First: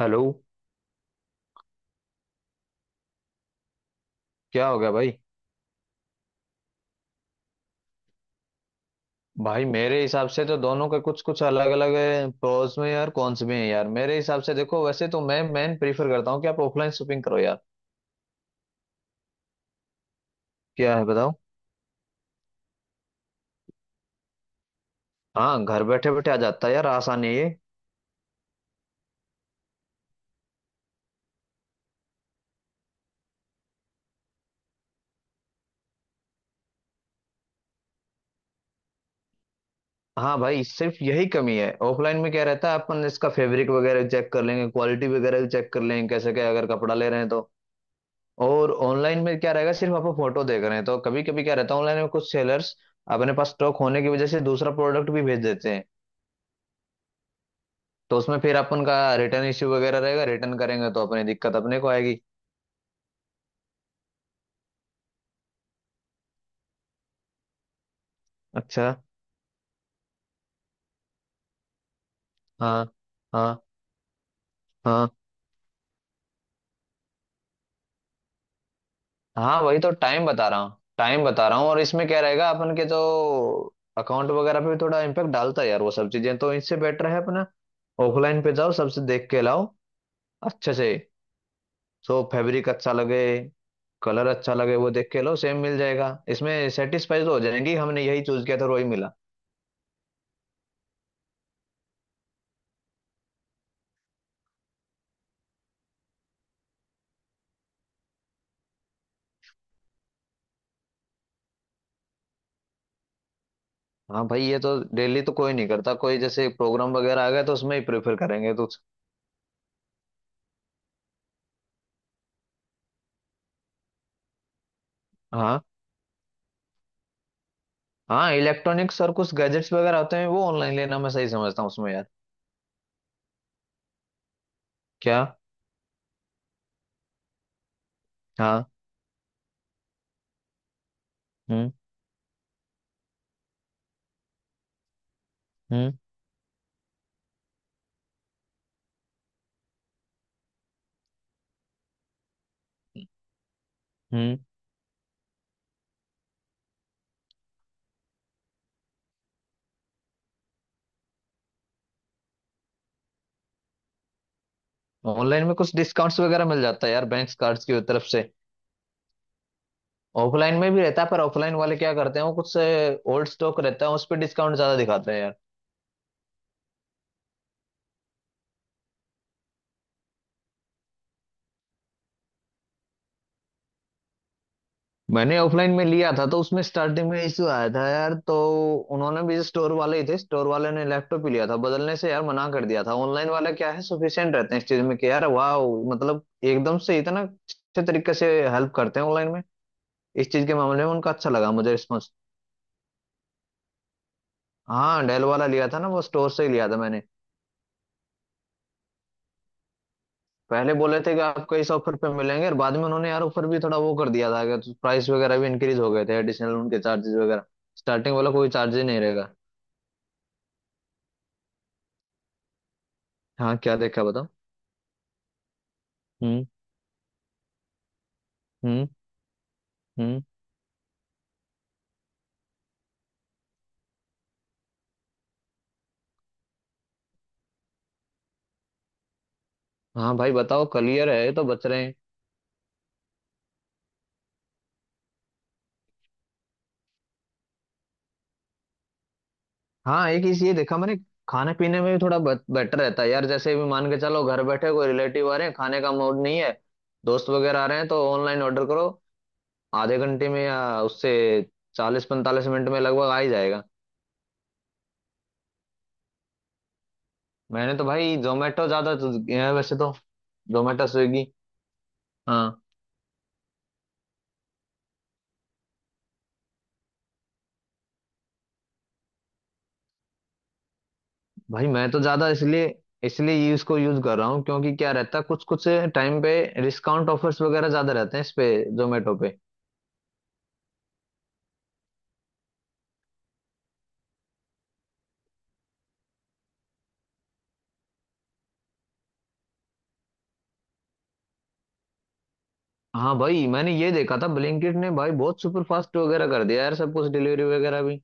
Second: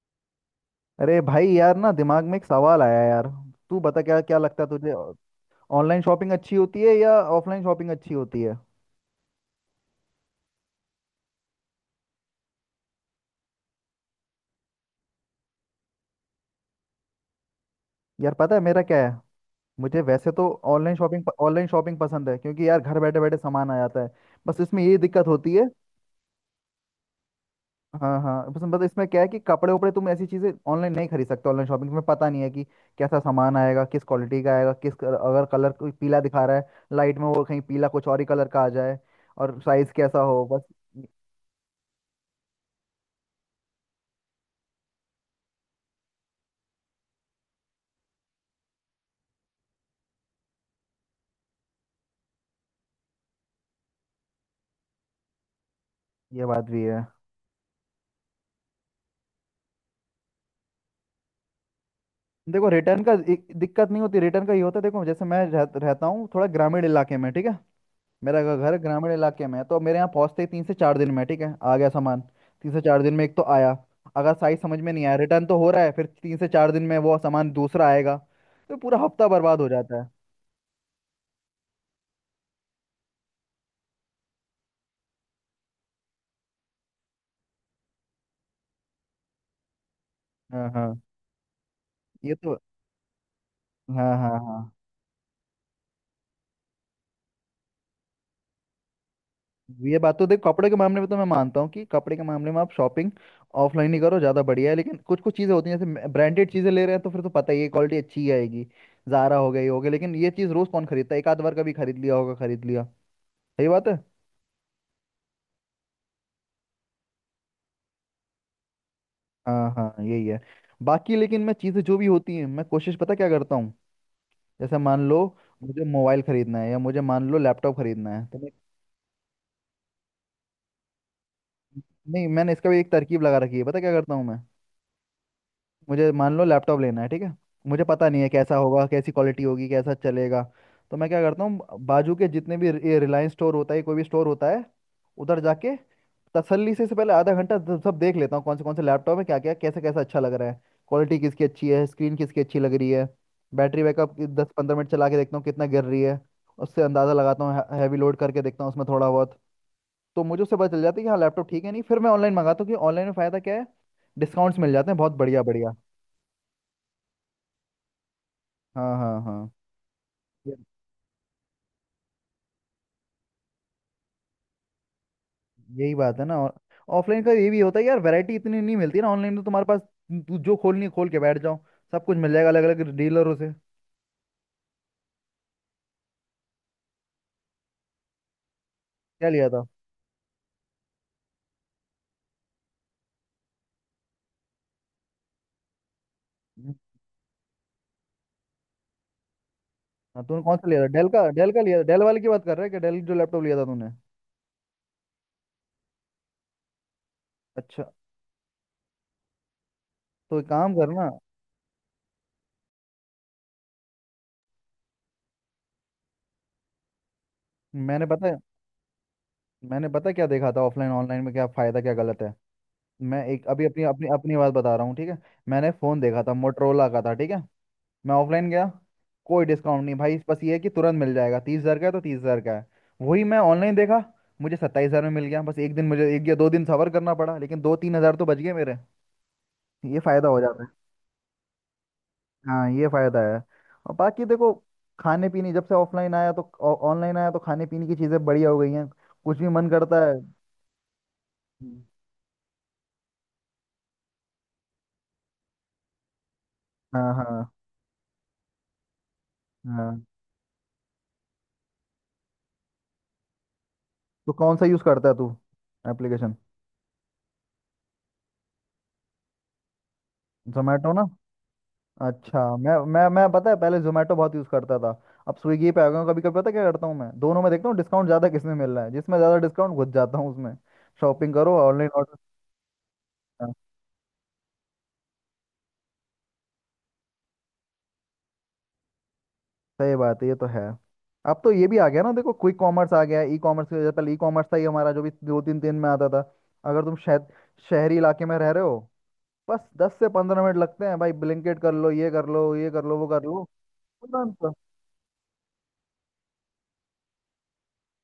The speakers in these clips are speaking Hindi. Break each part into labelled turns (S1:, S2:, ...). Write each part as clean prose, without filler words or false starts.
S1: हेलो।
S2: अरे भाई यार ना दिमाग में एक सवाल आया यार। तू बता, क्या क्या लगता
S1: क्या
S2: है
S1: हो गया
S2: तुझे?
S1: भाई।
S2: ऑनलाइन शॉपिंग अच्छी होती है या ऑफलाइन शॉपिंग अच्छी होती है?
S1: भाई मेरे हिसाब से तो दोनों के कुछ कुछ अलग अलग प्रोज में यार, कॉन्स में है यार। मेरे हिसाब से देखो, वैसे तो मैं प्रीफर करता हूँ कि आप ऑफलाइन शॉपिंग करो यार।
S2: यार, पता है मेरा क्या है। मुझे वैसे तो ऑनलाइन
S1: क्या है
S2: शॉपिंग
S1: बताओ?
S2: ऑनलाइन शॉपिंग पसंद है, क्योंकि यार घर बैठे बैठे सामान आ जाता है। बस इसमें ये दिक्कत होती
S1: हाँ,
S2: है।
S1: घर बैठे बैठे आ जाता है यार, आसान है ये।
S2: हाँ हाँ, बस बस इसमें क्या है कि कपड़े उपड़े तुम ऐसी चीज़ें ऑनलाइन नहीं खरीद सकते। ऑनलाइन शॉपिंग में पता नहीं है कि कैसा सामान आएगा, किस क्वालिटी का आएगा, किस अगर कलर कोई पीला दिखा रहा है लाइट में, वो कहीं पीला कुछ और ही कलर का आ जाए, और साइज कैसा
S1: हाँ
S2: हो बस।
S1: भाई, सिर्फ यही कमी है। ऑफलाइन में क्या रहता है, अपन इसका फैब्रिक वगैरह चेक कर लेंगे, क्वालिटी वगैरह भी चेक कर लेंगे कैसे क्या, अगर कपड़ा ले रहे हैं तो। और ऑनलाइन में क्या रहेगा, सिर्फ आप फोटो देख रहे हैं, तो कभी कभी क्या रहता है ऑनलाइन में, कुछ सेलर्स अपने पास स्टॉक होने की वजह से दूसरा प्रोडक्ट भी भेज देते हैं।
S2: ये बात भी है।
S1: तो उसमें फिर अपन का रिटर्न इश्यू वगैरह रहेगा, रिटर्न करेंगे तो अपनी दिक्कत अपने को आएगी।
S2: देखो, रिटर्न का दिक्कत नहीं होती, रिटर्न का ये होता है देखो, जैसे मैं रहता हूँ थोड़ा ग्रामीण इलाके में, ठीक है। मेरा घर
S1: अच्छा।
S2: ग्रामीण इलाके में है, तो मेरे यहाँ पहुँचते ही 3 से 4 दिन में, ठीक है, आ गया सामान तीन से
S1: हाँ।
S2: चार दिन में एक तो
S1: हाँ।
S2: आया। अगर साइज समझ में नहीं
S1: हाँ।
S2: आया रिटर्न तो हो रहा है, फिर 3 से 4 दिन में वो सामान दूसरा आएगा। तो पूरा हफ्ता बर्बाद
S1: हाँ,
S2: हो
S1: वही तो
S2: जाता है।
S1: टाइम बता रहा हूँ, टाइम बता रहा हूँ। और इसमें क्या रहेगा, अपन के जो अकाउंट वगैरह पे भी थोड़ा इम्पेक्ट डालता है यार वो सब चीजें, तो इससे बेटर है अपना ऑफलाइन पे जाओ, सबसे देख के लाओ
S2: हाँ
S1: अच्छे से।
S2: हाँ,
S1: तो
S2: ये तो।
S1: फैब्रिक अच्छा लगे,
S2: हाँ
S1: कलर
S2: हाँ
S1: अच्छा
S2: हाँ।
S1: लगे, वो देख के लो, सेम मिल जाएगा। इसमें सेटिस्फाइड हो जाएंगी, हमने यही चूज किया था और वही मिला।
S2: ये बात तो देख, कपड़े के मामले में तो मैं मानता हूँ कि कपड़े के मामले में आप शॉपिंग ऑफलाइन ही करो, ज़्यादा बढ़िया है। लेकिन कुछ कुछ चीज़ें होती हैं, जैसे ब्रांडेड चीज़ें ले रहे हैं तो फिर तो पता ही है क्वालिटी अच्छी ही आएगी। ज़ारा हो गई हो गई। लेकिन ये चीज़ रोज़ कौन खरीदता है? एक आध बार कभी खरीद लिया होगा, खरीद लिया। सही बात है।
S1: हाँ भाई, ये तो डेली तो कोई नहीं करता, कोई जैसे प्रोग्राम वगैरह आ गया तो उसमें ही प्रेफर करेंगे तो।
S2: हाँ हाँ, यही है। बाकी लेकिन मैं चीज़ें जो भी होती हैं, मैं कोशिश पता क्या करता हूँ, जैसे मान लो
S1: हाँ,
S2: मुझे मोबाइल खरीदना है, या मुझे मान लो लैपटॉप खरीदना है
S1: हाँ,
S2: तो मैं,
S1: इलेक्ट्रॉनिक्स और कुछ गैजेट्स वगैरह होते हैं वो ऑनलाइन लेना मैं सही समझता हूँ उसमें यार।
S2: नहीं मैंने इसका भी एक तरकीब लगा रखी है, पता क्या करता हूँ मैं।
S1: क्या?
S2: मुझे मान लो लैपटॉप लेना है, ठीक है। मुझे पता नहीं है कैसा
S1: हाँ।
S2: होगा, कैसी क्वालिटी होगी, कैसा चलेगा। तो मैं क्या करता
S1: हम्म।
S2: हूँ, बाजू के जितने भी ये रिलायंस स्टोर होता है, कोई भी स्टोर होता है, उधर जाके
S1: हम्म।
S2: तसल्ली से इससे पहले आधा घंटा सब सब देख लेता हूँ, कौन से लैपटॉप है, क्या क्या कैसा कैसा अच्छा लग रहा है, क्वालिटी किसकी अच्छी है, स्क्रीन किसकी अच्छी लग रही है, बैटरी बैकअप
S1: हम्म।
S2: 10 15 मिनट चला के देखता हूँ कितना गिर रही है। उससे अंदाज़ा लगाता हूँ, हैवी लोड करके देखता हूँ उसमें थोड़ा बहुत। तो मुझे उससे पता चल जाता है कि हाँ लैपटॉप ठीक है, नहीं। फिर मैं ऑनलाइन मंगाता हूँ कि ऑनलाइन में फ़ायदा क्या है, डिस्काउंट्स मिल जाते हैं बहुत बढ़िया
S1: ऑनलाइन में
S2: बढ़िया।
S1: कुछ डिस्काउंट्स वगैरह मिल जाता है यार, बैंक कार्ड्स की तरफ से।
S2: हाँ हाँ हाँ।
S1: ऑफलाइन
S2: ये-
S1: में भी रहता है, पर ऑफलाइन वाले क्या करते हैं, वो कुछ ओल्ड स्टॉक रहता है उस पर डिस्काउंट ज्यादा दिखाते हैं यार।
S2: यही बात है ना, और ऑफलाइन का ये भी होता है यार, वैरायटी इतनी नहीं मिलती ना। ऑनलाइन तो तुम्हारे पास तू जो खोलनी है, खोल के बैठ जाओ, सब कुछ मिल जाएगा अलग अलग डीलरों से।
S1: मैंने ऑफलाइन में लिया था तो उसमें स्टार्टिंग में इशू आया था यार, तो उन्होंने
S2: क्या
S1: भी,
S2: लिया था?
S1: स्टोर वाले ही थे, स्टोर वाले ने लैपटॉप ही लिया था बदलने से यार मना कर दिया था। ऑनलाइन वाला क्या है, सफिशिएंट रहते हैं इस चीज में कि यार वाह, मतलब
S2: हम्म।
S1: एकदम से इतना अच्छे तरीके से हेल्प करते हैं ऑनलाइन में।
S2: हाँ,
S1: इस
S2: तूने
S1: चीज के
S2: कौन सा लिया
S1: मामले
S2: था?
S1: में
S2: डेल
S1: उनका
S2: का,
S1: अच्छा
S2: डेल
S1: लगा
S2: का
S1: मुझे
S2: लिया था, डेल
S1: रिस्पॉन्स।
S2: वाले की बात कर रहा है कि डेल जो लैपटॉप लिया था तूने?
S1: हाँ डेल वाला लिया था ना, वो स्टोर से ही लिया था मैंने।
S2: अच्छा। तो एक
S1: पहले
S2: काम
S1: बोले
S2: करना।
S1: थे कि आपको इस ऑफर पे मिलेंगे और बाद में उन्होंने यार ऑफर भी थोड़ा वो कर दिया था कि प्राइस वगैरह भी इंक्रीज हो गए थे, एडिशनल उनके चार्जेस वगैरह।
S2: मैंने
S1: स्टार्टिंग
S2: पता
S1: वाला
S2: है
S1: कोई चार्ज ही नहीं रहेगा।
S2: मैंने पता है क्या देखा था ऑफलाइन ऑनलाइन में क्या फायदा क्या गलत है। मैं एक
S1: हाँ,
S2: अभी
S1: क्या
S2: अपनी
S1: देखा
S2: अपनी
S1: बताओ?
S2: अपनी बात बता रहा हूँ ठीक है। मैंने फोन देखा था,
S1: हम्म।
S2: मोटरोला का था, ठीक है। मैं ऑफलाइन गया,
S1: हम्म।
S2: कोई डिस्काउंट नहीं भाई,
S1: हम्म।
S2: बस ये है कि तुरंत मिल जाएगा। 30 हज़ार का है तो 30 हज़ार का है। वही मैं ऑनलाइन देखा, मुझे 27 हज़ार में मिल गया। बस एक दिन मुझे, एक या दो दिन सबर करना पड़ा, लेकिन 2 3 हज़ार तो बच गए मेरे। ये
S1: हाँ
S2: फ़ायदा
S1: भाई
S2: हो जाता
S1: बताओ,
S2: है।
S1: क्लियर है तो बच रहे हैं।
S2: हाँ, ये फ़ायदा है। और बाकी देखो, खाने पीने जब से ऑफलाइन आया तो, ऑनलाइन आया तो खाने पीने की चीज़ें बढ़िया हो गई हैं। कुछ भी मन करता
S1: हाँ
S2: है।
S1: एक चीज ये देखा मैंने, खाने पीने
S2: हम्म।
S1: में भी थोड़ा बेटर रहता है यार, जैसे भी मान के चलो घर बैठे कोई रिलेटिव आ रहे हैं, खाने का मूड नहीं है,
S2: हाँ हाँ
S1: दोस्त वगैरह आ रहे हैं तो ऑनलाइन ऑर्डर करो। आधे
S2: हाँ।
S1: घंटे में या उससे 40-45 मिनट में लगभग आ ही जाएगा।
S2: तो कौन सा यूज़ करता है तू एप्लीकेशन?
S1: मैंने तो भाई जोमेटो ज्यादा तो किया है वैसे तो, जोमेटो,
S2: जोमेटो ना?
S1: स्विगी।
S2: अच्छा,
S1: हाँ
S2: मैं पता है पहले जोमेटो बहुत यूज़ करता था, अब स्विगी पे आ गया हूँ। कभी कभी पता क्या करता हूँ मैं, दोनों में देखता हूँ डिस्काउंट ज़्यादा किसमें मिल रहा है, जिसमें ज़्यादा डिस्काउंट घुस जाता हूँ उसमें। शॉपिंग करो,
S1: भाई,
S2: ऑनलाइन
S1: मैं तो
S2: ऑर्डर।
S1: ज्यादा इसलिए इसलिए ये इसको यूज कर रहा हूँ, क्योंकि क्या रहता है, कुछ कुछ टाइम पे डिस्काउंट ऑफर्स वगैरह ज्यादा रहते हैं इस पे, जोमेटो पे।
S2: सही बात है, ये तो है। अब तो ये भी आ गया ना देखो, क्विक कॉमर्स आ गया है। ई कॉमर्स की वजह, पहले ई कॉमर्स था ही हमारा, जो भी 2 3 दिन में आता था। अगर तुम शहरी इलाके में रह रहे हो, बस 10 से 15 मिनट लगते हैं भाई, ब्लिंकिट कर लो, ये कर लो, ये कर लो, वो
S1: हाँ
S2: कर लो।
S1: भाई मैंने ये देखा था,
S2: तुरंत।
S1: ब्लिंकिट ने भाई बहुत सुपर फास्ट वगैरह कर दिया यार सब कुछ, डिलीवरी वगैरह भी।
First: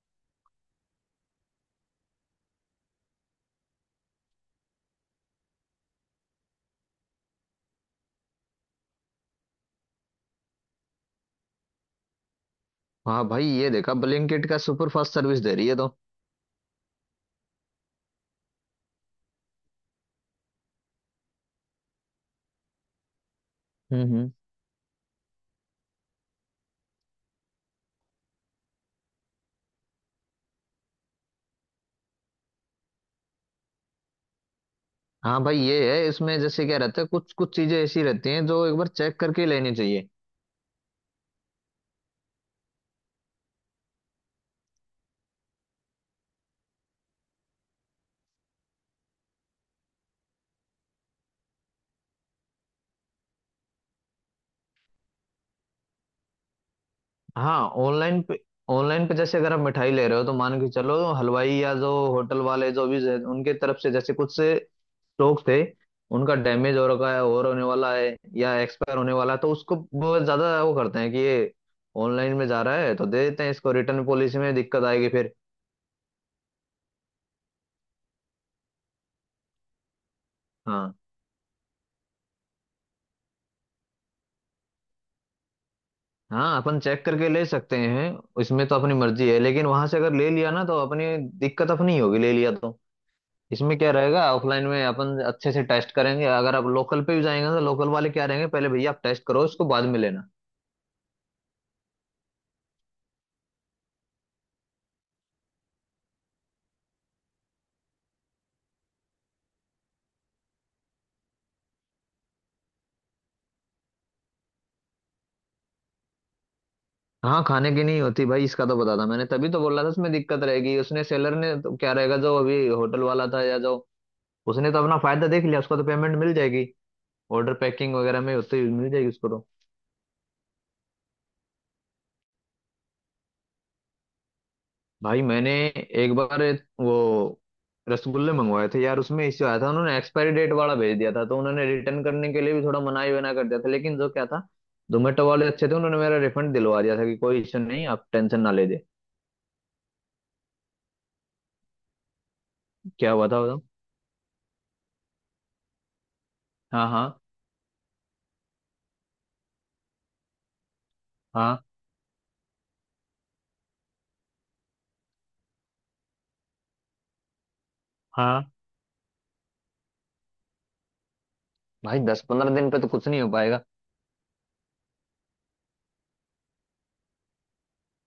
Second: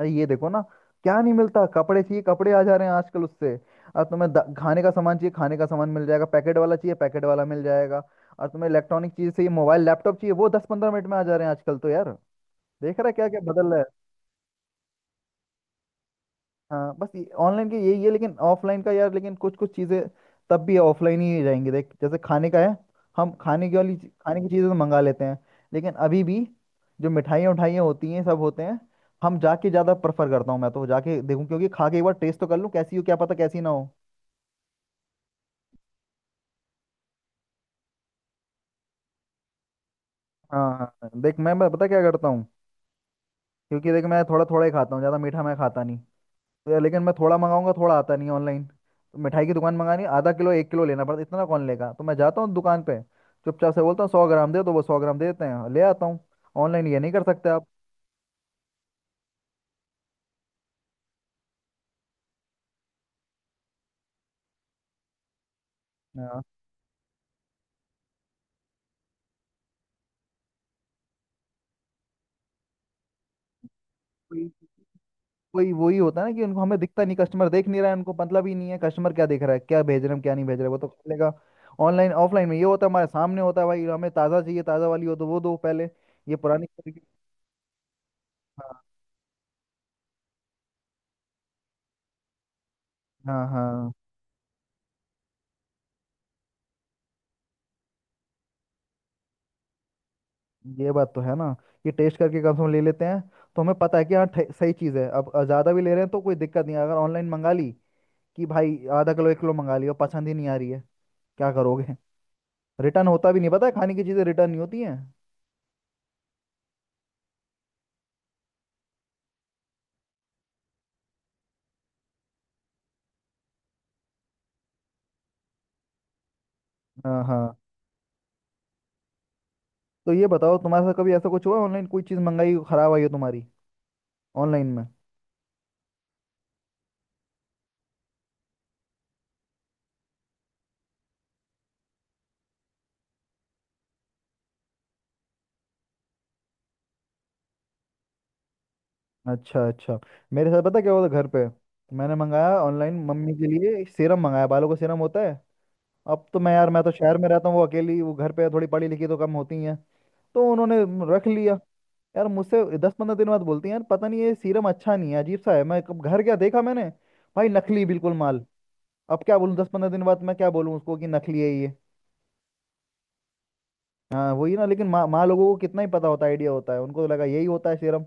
S2: अरे ये देखो ना, क्या नहीं मिलता। कपड़े चाहिए कपड़े आ जा रहे हैं आजकल उससे। और तुम्हें खाने का सामान चाहिए खाने का सामान मिल जाएगा, पैकेट वाला चाहिए पैकेट वाला मिल जाएगा। और तुम्हें इलेक्ट्रॉनिक चीज चाहिए, मोबाइल लैपटॉप चाहिए, वो 10 15 मिनट में आ जा रहे हैं आजकल तो यार। देख रहा है
S1: हाँ
S2: क्या क्या
S1: भाई ये
S2: बदल रहा
S1: देखा,
S2: है।
S1: ब्लिंकिट का सुपर फास्ट सर्विस दे रही है तो।
S2: हाँ बस, ऑनलाइन के यही है, लेकिन ऑफलाइन का यार, लेकिन कुछ कुछ चीज़ें तब भी ऑफलाइन ही रहेंगी। देख जैसे खाने का है, हम खाने की वाली
S1: हम्म। हम्म।
S2: खाने की चीज़ें तो मंगा लेते हैं, लेकिन अभी भी जो मिठाइयाँ उठाइयाँ होती हैं सब होते हैं, हम जाके ज़्यादा प्रेफर करता हूँ मैं, तो जाके देखूँ क्योंकि खा के एक बार टेस्ट तो कर लूँ कैसी हो, क्या पता कैसी ना हो।
S1: हाँ भाई ये है इसमें, जैसे क्या रहता है कुछ कुछ चीजें ऐसी रहती हैं जो एक बार चेक करके ही लेनी चाहिए।
S2: हाँ हाँ, देख मैं पता क्या करता हूँ, क्योंकि देख मैं थोड़ा थोड़ा ही खाता हूँ, ज़्यादा मीठा मैं खाता नहीं, तो लेकिन मैं थोड़ा मंगाऊंगा थोड़ा आता नहीं ऑनलाइन तो मिठाई की दुकान मंगानी आधा किलो एक किलो लेना पड़ता, इतना कौन लेगा। तो मैं जाता हूँ दुकान पे, चुपचाप से बोलता हूँ 100 ग्राम दे, तो वो 100 ग्राम दे देते हैं, ले आता हूँ। ऑनलाइन ये नहीं कर सकते आप।
S1: हाँ ऑनलाइन पे, ऑनलाइन पे जैसे अगर आप मिठाई ले रहे हो तो मान के चलो हलवाई या जो होटल वाले जो भी हैं, उनके तरफ से जैसे कुछ स्टॉक थे, उनका
S2: हाँ,
S1: डैमेज हो रखा है और होने वाला है या एक्सपायर होने वाला है तो उसको बहुत ज्यादा वो करते हैं कि ये ऑनलाइन में जा रहा है तो दे देते हैं इसको, रिटर्न पॉलिसी
S2: कोई
S1: में दिक्कत आएगी फिर।
S2: कोई वही होता है ना कि उनको हमें दिखता नहीं, कस्टमर देख नहीं रहा है, उनको मतलब ही नहीं है कस्टमर क्या देख रहा है, क्या भेज रहे हैं क्या नहीं भेज रहे हैं, वो तो
S1: हाँ,
S2: कर लेगा। ऑनलाइन ऑफलाइन में ये होता है हमारे सामने होता है, भाई हमें ताज़ा चाहिए, ताज़ा वाली हो तो वो दो पहले, ये
S1: हाँ,
S2: पुरानी।
S1: अपन चेक करके ले सकते हैं, इसमें तो
S2: हाँ
S1: अपनी मर्जी है लेकिन वहां से अगर ले लिया ना तो अपनी दिक्कत अपनी ही होगी, ले लिया तो।
S2: हाँ
S1: इसमें क्या
S2: हाँ,
S1: रहेगा, ऑफलाइन में अपन अच्छे से टेस्ट करेंगे, अगर आप लोकल पे भी जाएंगे तो लोकल वाले क्या रहेंगे, पहले भैया आप टेस्ट करो उसको, बाद में लेना।
S2: ये बात तो है ना। ये टेस्ट करके कम से कम ले लेते हैं, तो हमें पता है कि हाँ सही चीज़ है। अब ज़्यादा भी ले रहे हैं तो कोई दिक्कत नहीं है। अगर ऑनलाइन मंगा ली कि भाई आधा किलो एक किलो मंगा लिया, पसंद ही नहीं आ रही है, क्या करोगे। रिटर्न होता भी नहीं, पता है, खाने की चीज़ें रिटर्न नहीं होती हैं।
S1: हाँ खाने की नहीं होती भाई, इसका तो पता था, मैंने तभी तो बोला था उसमें दिक्कत रहेगी, उसने सेलर ने तो क्या रहेगा, जो अभी होटल वाला था या जो, उसने तो अपना फायदा देख लिया, उसको तो पेमेंट मिल जाएगी,
S2: हाँ
S1: ऑर्डर
S2: हाँ।
S1: पैकिंग वगैरह में होते ही मिल जाएगी उसको तो।
S2: तो ये बताओ तुम्हारे साथ कभी ऐसा कुछ हुआ ऑनलाइन, कोई चीज़ मंगाई ख़राब आई हो तुम्हारी ऑनलाइन में?
S1: भाई मैंने एक बार वो रसगुल्ले मंगवाए थे यार, उसमें इश्यू आया था, उन्होंने एक्सपायरी डेट वाला भेज दिया था, तो उन्होंने रिटर्न करने के लिए भी थोड़ा मनाही वना कर दिया था, लेकिन जो क्या था, जोमेटो वाले अच्छे थे, उन्होंने मेरा रिफंड दिलवा दिया था कि कोई इश्यू नहीं, आप टेंशन ना ले दे।
S2: अच्छा अच्छा। मेरे साथ पता क्या हुआ था घर पे, मैंने मंगाया ऑनलाइन,
S1: क्या हुआ
S2: मम्मी
S1: था
S2: के
S1: बताओ?
S2: लिए सीरम मंगाया, बालों का सीरम होता है। अब तो मैं यार, मैं
S1: हाँ।
S2: तो
S1: हाँ।
S2: शहर में रहता हूँ, वो अकेली वो घर पे है, थोड़ी पढ़ी लिखी तो कम होती है। तो उन्होंने रख
S1: हाँ।
S2: लिया। यार मुझसे 10 15 दिन बाद बोलती हैं यार पता नहीं ये सीरम अच्छा नहीं है, अजीब सा है। मैं कब घर गया देखा मैंने, भाई नकली बिल्कुल माल।
S1: हाँ
S2: अब क्या बोलूँ, 10 15 दिन बाद मैं क्या बोलूँ उसको कि नकली है ये।
S1: भाई, 10-15 दिन पे तो कुछ नहीं हो पाएगा।
S2: हाँ वही ना, लेकिन माँ माँ लोगों को कितना ही पता होता है, आइडिया होता है, उनको तो लगा यही होता है सीरम,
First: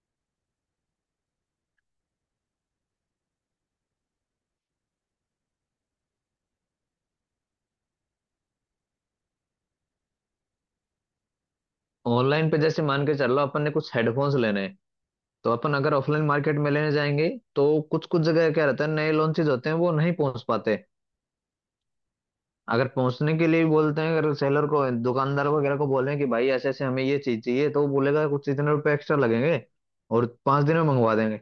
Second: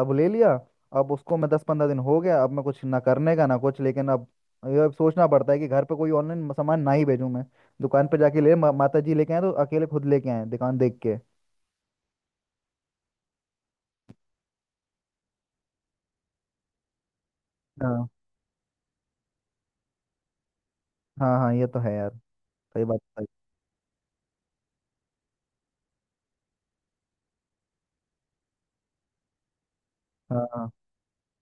S2: अब ले लिया। अब उसको मैं 10 15 दिन हो गया, अब मैं कुछ ना करने का ना कुछ, लेकिन अब ये अब सोचना पड़ता है कि घर पे कोई ऑनलाइन सामान ना ही भेजूं मैं, दुकान पे जाके ले, माता जी लेके आए तो अकेले खुद लेके आए, दुकान देख के।
S1: ऑनलाइन पे जैसे मान के चल लो अपन ने कुछ हेडफोन्स लेने हैं, तो अपन अगर ऑफलाइन मार्केट में लेने जाएंगे तो कुछ
S2: हाँ
S1: कुछ जगह क्या रहता है, नए लॉन्चेज होते हैं वो नहीं पहुंच पाते।
S2: हाँ हाँ, ये तो है यार, सही
S1: अगर
S2: बात है।
S1: पहुंचने के लिए भी बोलते हैं, अगर सेलर को, दुकानदार वगैरह को बोले कि भाई ऐसे ऐसे हमें ये चीज चाहिए, तो वो बोलेगा कुछ इतने रुपए एक्स्ट्रा लगेंगे और
S2: हाँ
S1: पांच
S2: हाँ।
S1: दिन में मंगवा देंगे।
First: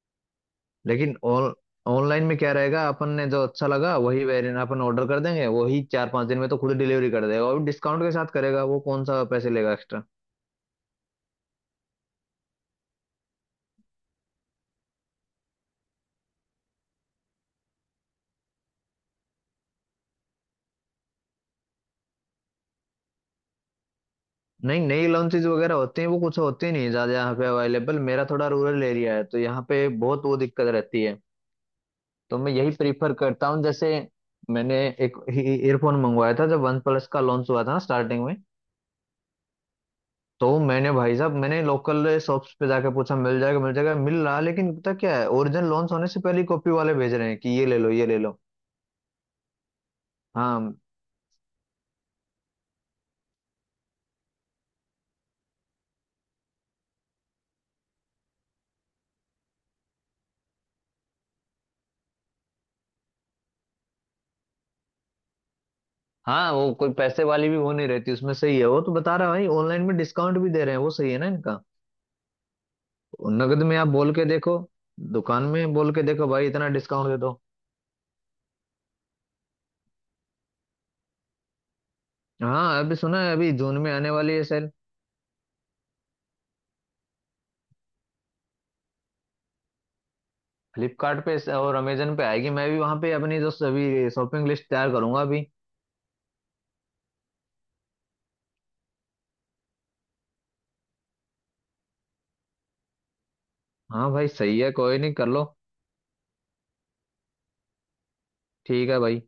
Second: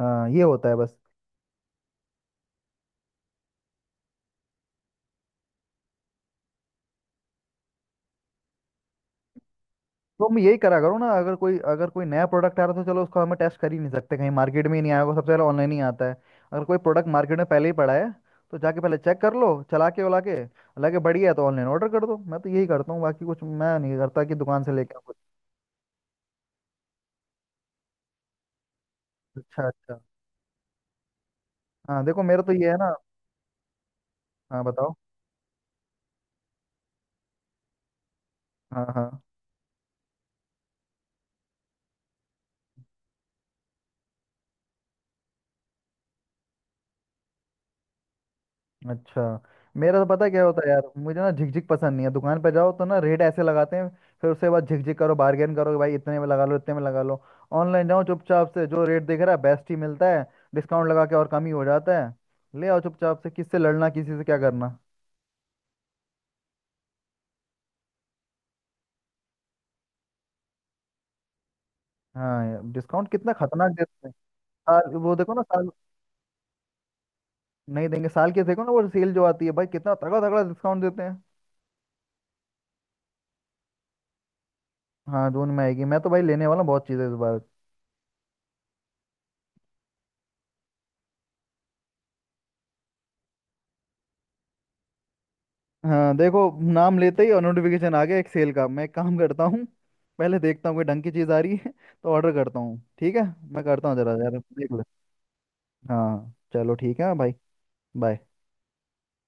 S2: हाँ ये होता है बस।
S1: लेकिन ऑन ऑनलाइन में क्या रहेगा, अपन ने जो अच्छा लगा वही वेरिएंट अपन ऑर्डर कर देंगे, वही 4-5 दिन में तो खुद डिलीवरी कर देगा और डिस्काउंट के साथ करेगा, वो कौन सा पैसे लेगा।
S2: तो हम यही करा करो ना, अगर कोई, अगर कोई नया प्रोडक्ट आ रहा है तो चलो उसको हमें टेस्ट कर ही नहीं सकते, कहीं मार्केट में ही नहीं आया होगा, सबसे पहले ऑनलाइन ही आता है। अगर कोई प्रोडक्ट मार्केट में पहले ही पड़ा है, तो जाके पहले चेक कर लो चला के उला के, लगे बढ़िया है तो ऑनलाइन ऑर्डर कर दो। मैं तो यही करता हूँ, बाकी कुछ मैं नहीं करता कि दुकान से
S1: नहीं,
S2: लेके आऊं
S1: नई
S2: कुछ।
S1: लॉन्चेज वगैरह होती हैं वो कुछ होती नहीं है ज्यादा यहाँ पे अवेलेबल, मेरा थोड़ा रूरल एरिया है तो यहाँ
S2: अच्छा
S1: पे
S2: अच्छा।
S1: बहुत वो दिक्कत रहती है।
S2: हाँ देखो,
S1: तो
S2: मेरा तो
S1: मैं
S2: ये
S1: यही
S2: है ना।
S1: प्रीफर करता हूँ, जैसे
S2: हाँ
S1: मैंने
S2: बताओ।
S1: एक ईयरफोन मंगवाया था जब वन प्लस का लॉन्च हुआ था ना स्टार्टिंग में,
S2: हाँ हाँ।
S1: तो मैंने भाई साहब मैंने लोकल शॉप्स पे जाके पूछा, मिल जाएगा मिल जाएगा मिल रहा, लेकिन पता क्या है ओरिजिनल लॉन्च होने से पहले ही कॉपी वाले भेज रहे हैं कि ये ले लो ये ले लो।
S2: अच्छा, मेरा तो पता है क्या होता है
S1: हाँ,
S2: यार, मुझे ना झिकझिक पसंद नहीं है। दुकान पे जाओ तो ना रेट ऐसे लगाते हैं, फिर उसके बाद झिकझिक करो, बार्गेन करो कि भाई इतने में लगा लो इतने में लगा लो। ऑनलाइन जाओ चुपचाप से, जो रेट दिख रहा है बेस्ट ही मिलता है, डिस्काउंट लगा के और कम ही हो जाता है। ले आओ चुपचाप से, किससे लड़ना, किसी से क्या करना।
S1: हाँ, वो कोई पैसे वाली भी वो नहीं रहती उसमें, सही है वो, तो बता रहा है भाई ऑनलाइन में डिस्काउंट भी दे रहे हैं वो, सही है ना इनका।
S2: हाँ यार, डिस्काउंट कितना
S1: नगद
S2: खतरनाक
S1: में आप
S2: देते हैं।
S1: बोल के देखो,
S2: साल वो देखो ना
S1: दुकान
S2: साल
S1: में बोल के देखो भाई इतना डिस्काउंट दे दो।
S2: नहीं देंगे। साल के देखो ना वो सेल जो आती है भाई, कितना तगड़ा तगड़ा डिस्काउंट देते हैं।
S1: हाँ अभी सुना है अभी जून में आने वाली है सेल,
S2: हाँ जून में आएगी, मैं तो भाई लेने वाला हूँ बहुत चीज़ें इस बार।
S1: फ्लिपकार्ट पे और अमेजन पे आएगी, मैं भी वहां पे अपनी जो अभी शॉपिंग लिस्ट तैयार करूंगा अभी।
S2: हाँ देखो, नाम लेते ही और नोटिफिकेशन आ गया एक सेल का। मैं एक काम करता हूँ, पहले देखता हूँ कोई ढंग की चीज़ आ रही है तो ऑर्डर करता हूँ, ठीक है। मैं करता हूँ
S1: हाँ
S2: जरा
S1: भाई
S2: जरा
S1: सही है,
S2: देख ले।
S1: कोई नहीं, कर लो।
S2: हाँ चलो ठीक है, हाँ भाई, बाय।
S1: ठीक है भाई।